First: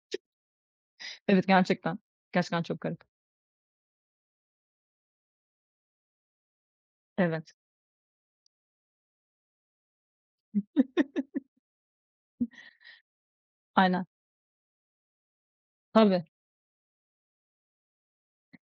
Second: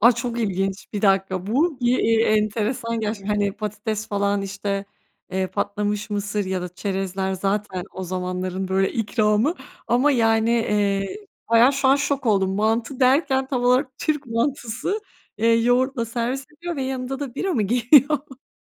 Ay, çok ilginç. 1 Evet, dakika bu i i gerçekten, eee, gerçekten çok enteresan garip. gerçekten. Hani, patates falan, işte, eee, patlamış mısır ya da çerezler Evet. zaten o zamanların, böyle, ikramı ama yani, eee, bayağı şu an şok oldum. Mantı derken tam olarak Aynen. Türk mantısı, eee, yoğurtla Tabii. servis ediyor ve yanında da bira mı geliyor?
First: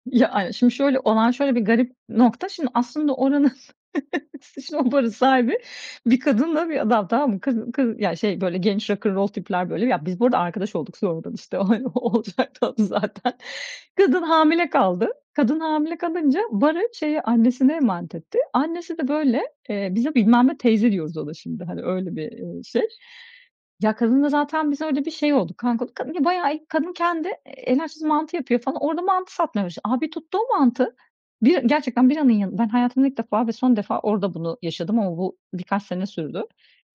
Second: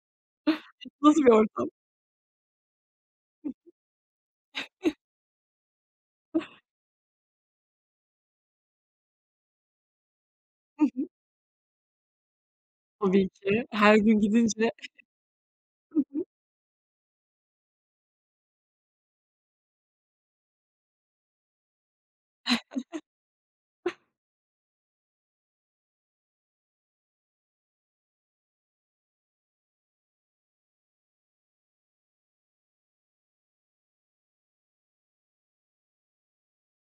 Ya, aynen. Şimdi şöyle, Nasıl bir olan şöyle bir ortam? garip nokta. Şimdi, aslında Hı oranın hı. şimdi o barın sahibi bir kadınla bir adam, tamam mı? Kadı kadın yani, şey, böyle genç rock 'n' roll tipler, böyle Ya, biz bu arada arkadaş Hı olduk, hı. sonradan, işte o, hani, o olacaktı a Tabii zaten. ki her gün Kadın gidince. hamile kaldı. Kadın hamile Hı hı. kalınca, barı, şeye, annesine emanet etti. Annesi de böyle eee, biz de bilmem ne teyze diyoruz ona şimdi, hani, öyle bir, eee, şey. Ya, kadınla zaten biz öyle bir şey olduk, kanka olduk. Kadın bayağı iyi, kadın kendi e el açması mantı yapıyor falan, orada mantı satmaya başladı. A! Bir tuttu o mantı. Bira gerçekten biranın yanın Ben hayatımda ilk defa ve son defa orada bunu yaşadım ama bu birkaç sene sürdü.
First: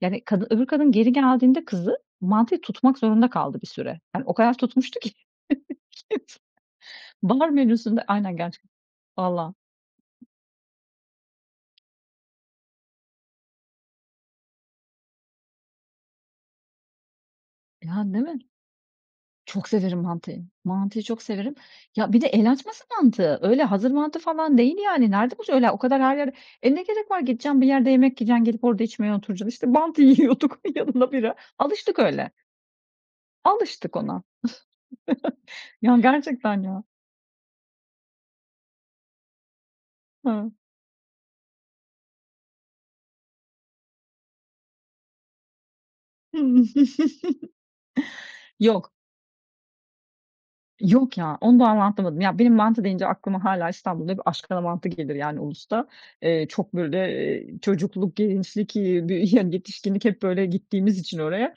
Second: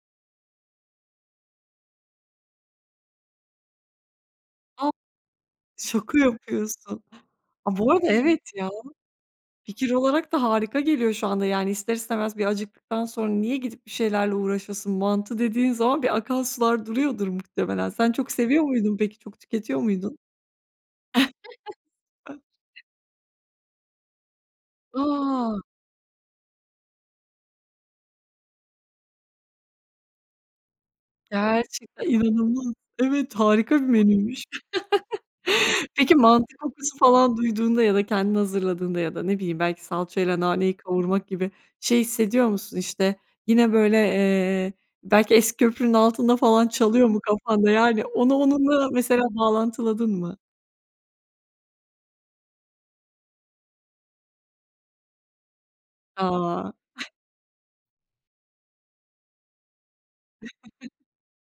Yani kadın öbür kadın geri geldiğinde kızı, mantıyı tutmak zorunda kaldı bir süre. Yani o kadar A! tutmuştu ki. Şaka [unintelligible] yapıyorsun. Bar A, bu menüsünde arada Aynen evet gerçek. ya. Valla. Fikir olarak da harika geliyor şu anda. Yani ister istemez bir acıktıktan sonra niye gidip bir şeylerle uğraşasın. Mantı dediğin zaman bir akan sular duruyordur muhtemelen. Ya, Sen değil çok mi? seviyor muydun peki? Çok Çok tüketiyor severim muydun? mantıyı. Mantıyı çok severim. Ya bir de el açması mantı, öyle hazır mantı falan değil yani. Nerede bulacaksın? A! Öyle o kadar her yerde E, ne gerek var gideceksin, bir yerde yemek yiyeceksin, gidip orada içmeye oturacaksın. İşte mantı yiyorduk, yanına bira. Alıştık Gerçekten öyle. inanılmaz. Evet, harika bir Alıştık ona. menüymüş. Yani, Peki mantı gerçekten ya. kokusu falan duyduğunda ya da kendin hazırladığında ya da, ne bileyim, belki salçayla Hı. naneyi kavurmak gibi şey hissediyor musun, işte, yine, böyle, eee, belki "Eski Köprünün Altında" Hıı. falan çalıyor mu kafanda? Yani onu onunla Yok. mesela bağlantıladın mı? Yok ya, ondan rahatlamadım. Ya, benim mantı deyince aklıma hâlâ İstanbul'da bir Aşkana Mantı gelir yani Ulus'ta. Eee, A! çok böyle, eee, çocukluk, gençlik, eee, bir yani yetişkinlik hep, böyle, gittiğimiz [unintelligible] için oraya,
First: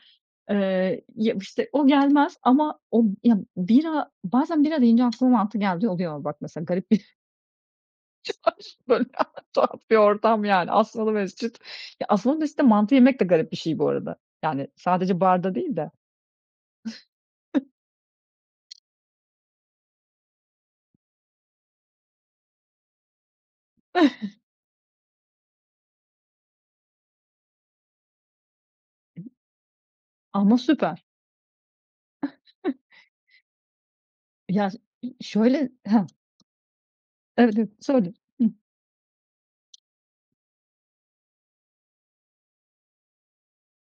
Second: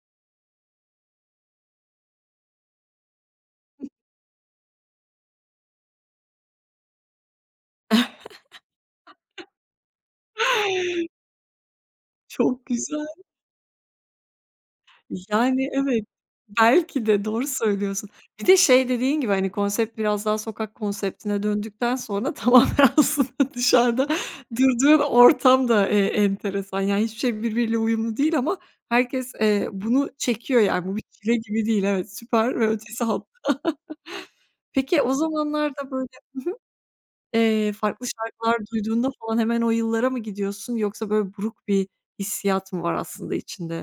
eee, ya, işte, o gelmez ama o Ya, bira bazen bira deyince aklıma mantı geldiği oluyor. Bak, mesela garip bir Çınar böyle tuhaf bir ortam yani Asmalı Mescit. Ya, Asmalı Mescit'te Çok mantı güzel. yemek de garip bir şey bu arada. Yani sadece barda Yani, değil de. evet. Belki de. Doğru söylüyorsun. Bir de şey dediğin gibi, hani, konsept biraz daha sokak konseptine döndükten sonra tamamen aslında dışarıda durduğun ortam da, eee, enteresan. Yani hiçbir şey birbiriyle uyumlu değil ama herkes, eee, bunu Ama çekiyor yani bu bir süper. çile gibi değil. Evet, süper ve ötesi hatta. Ya, s Peki ı o şöyle zamanlarda Ha. böyle Hı hı. Evet Eee, [unintelligible] farklı söyle. Hı. şarkılar duyduğunda falan hemen o yıllara mı gidiyorsun yoksa böyle buruk bir hissiyat mı var aslında içinde?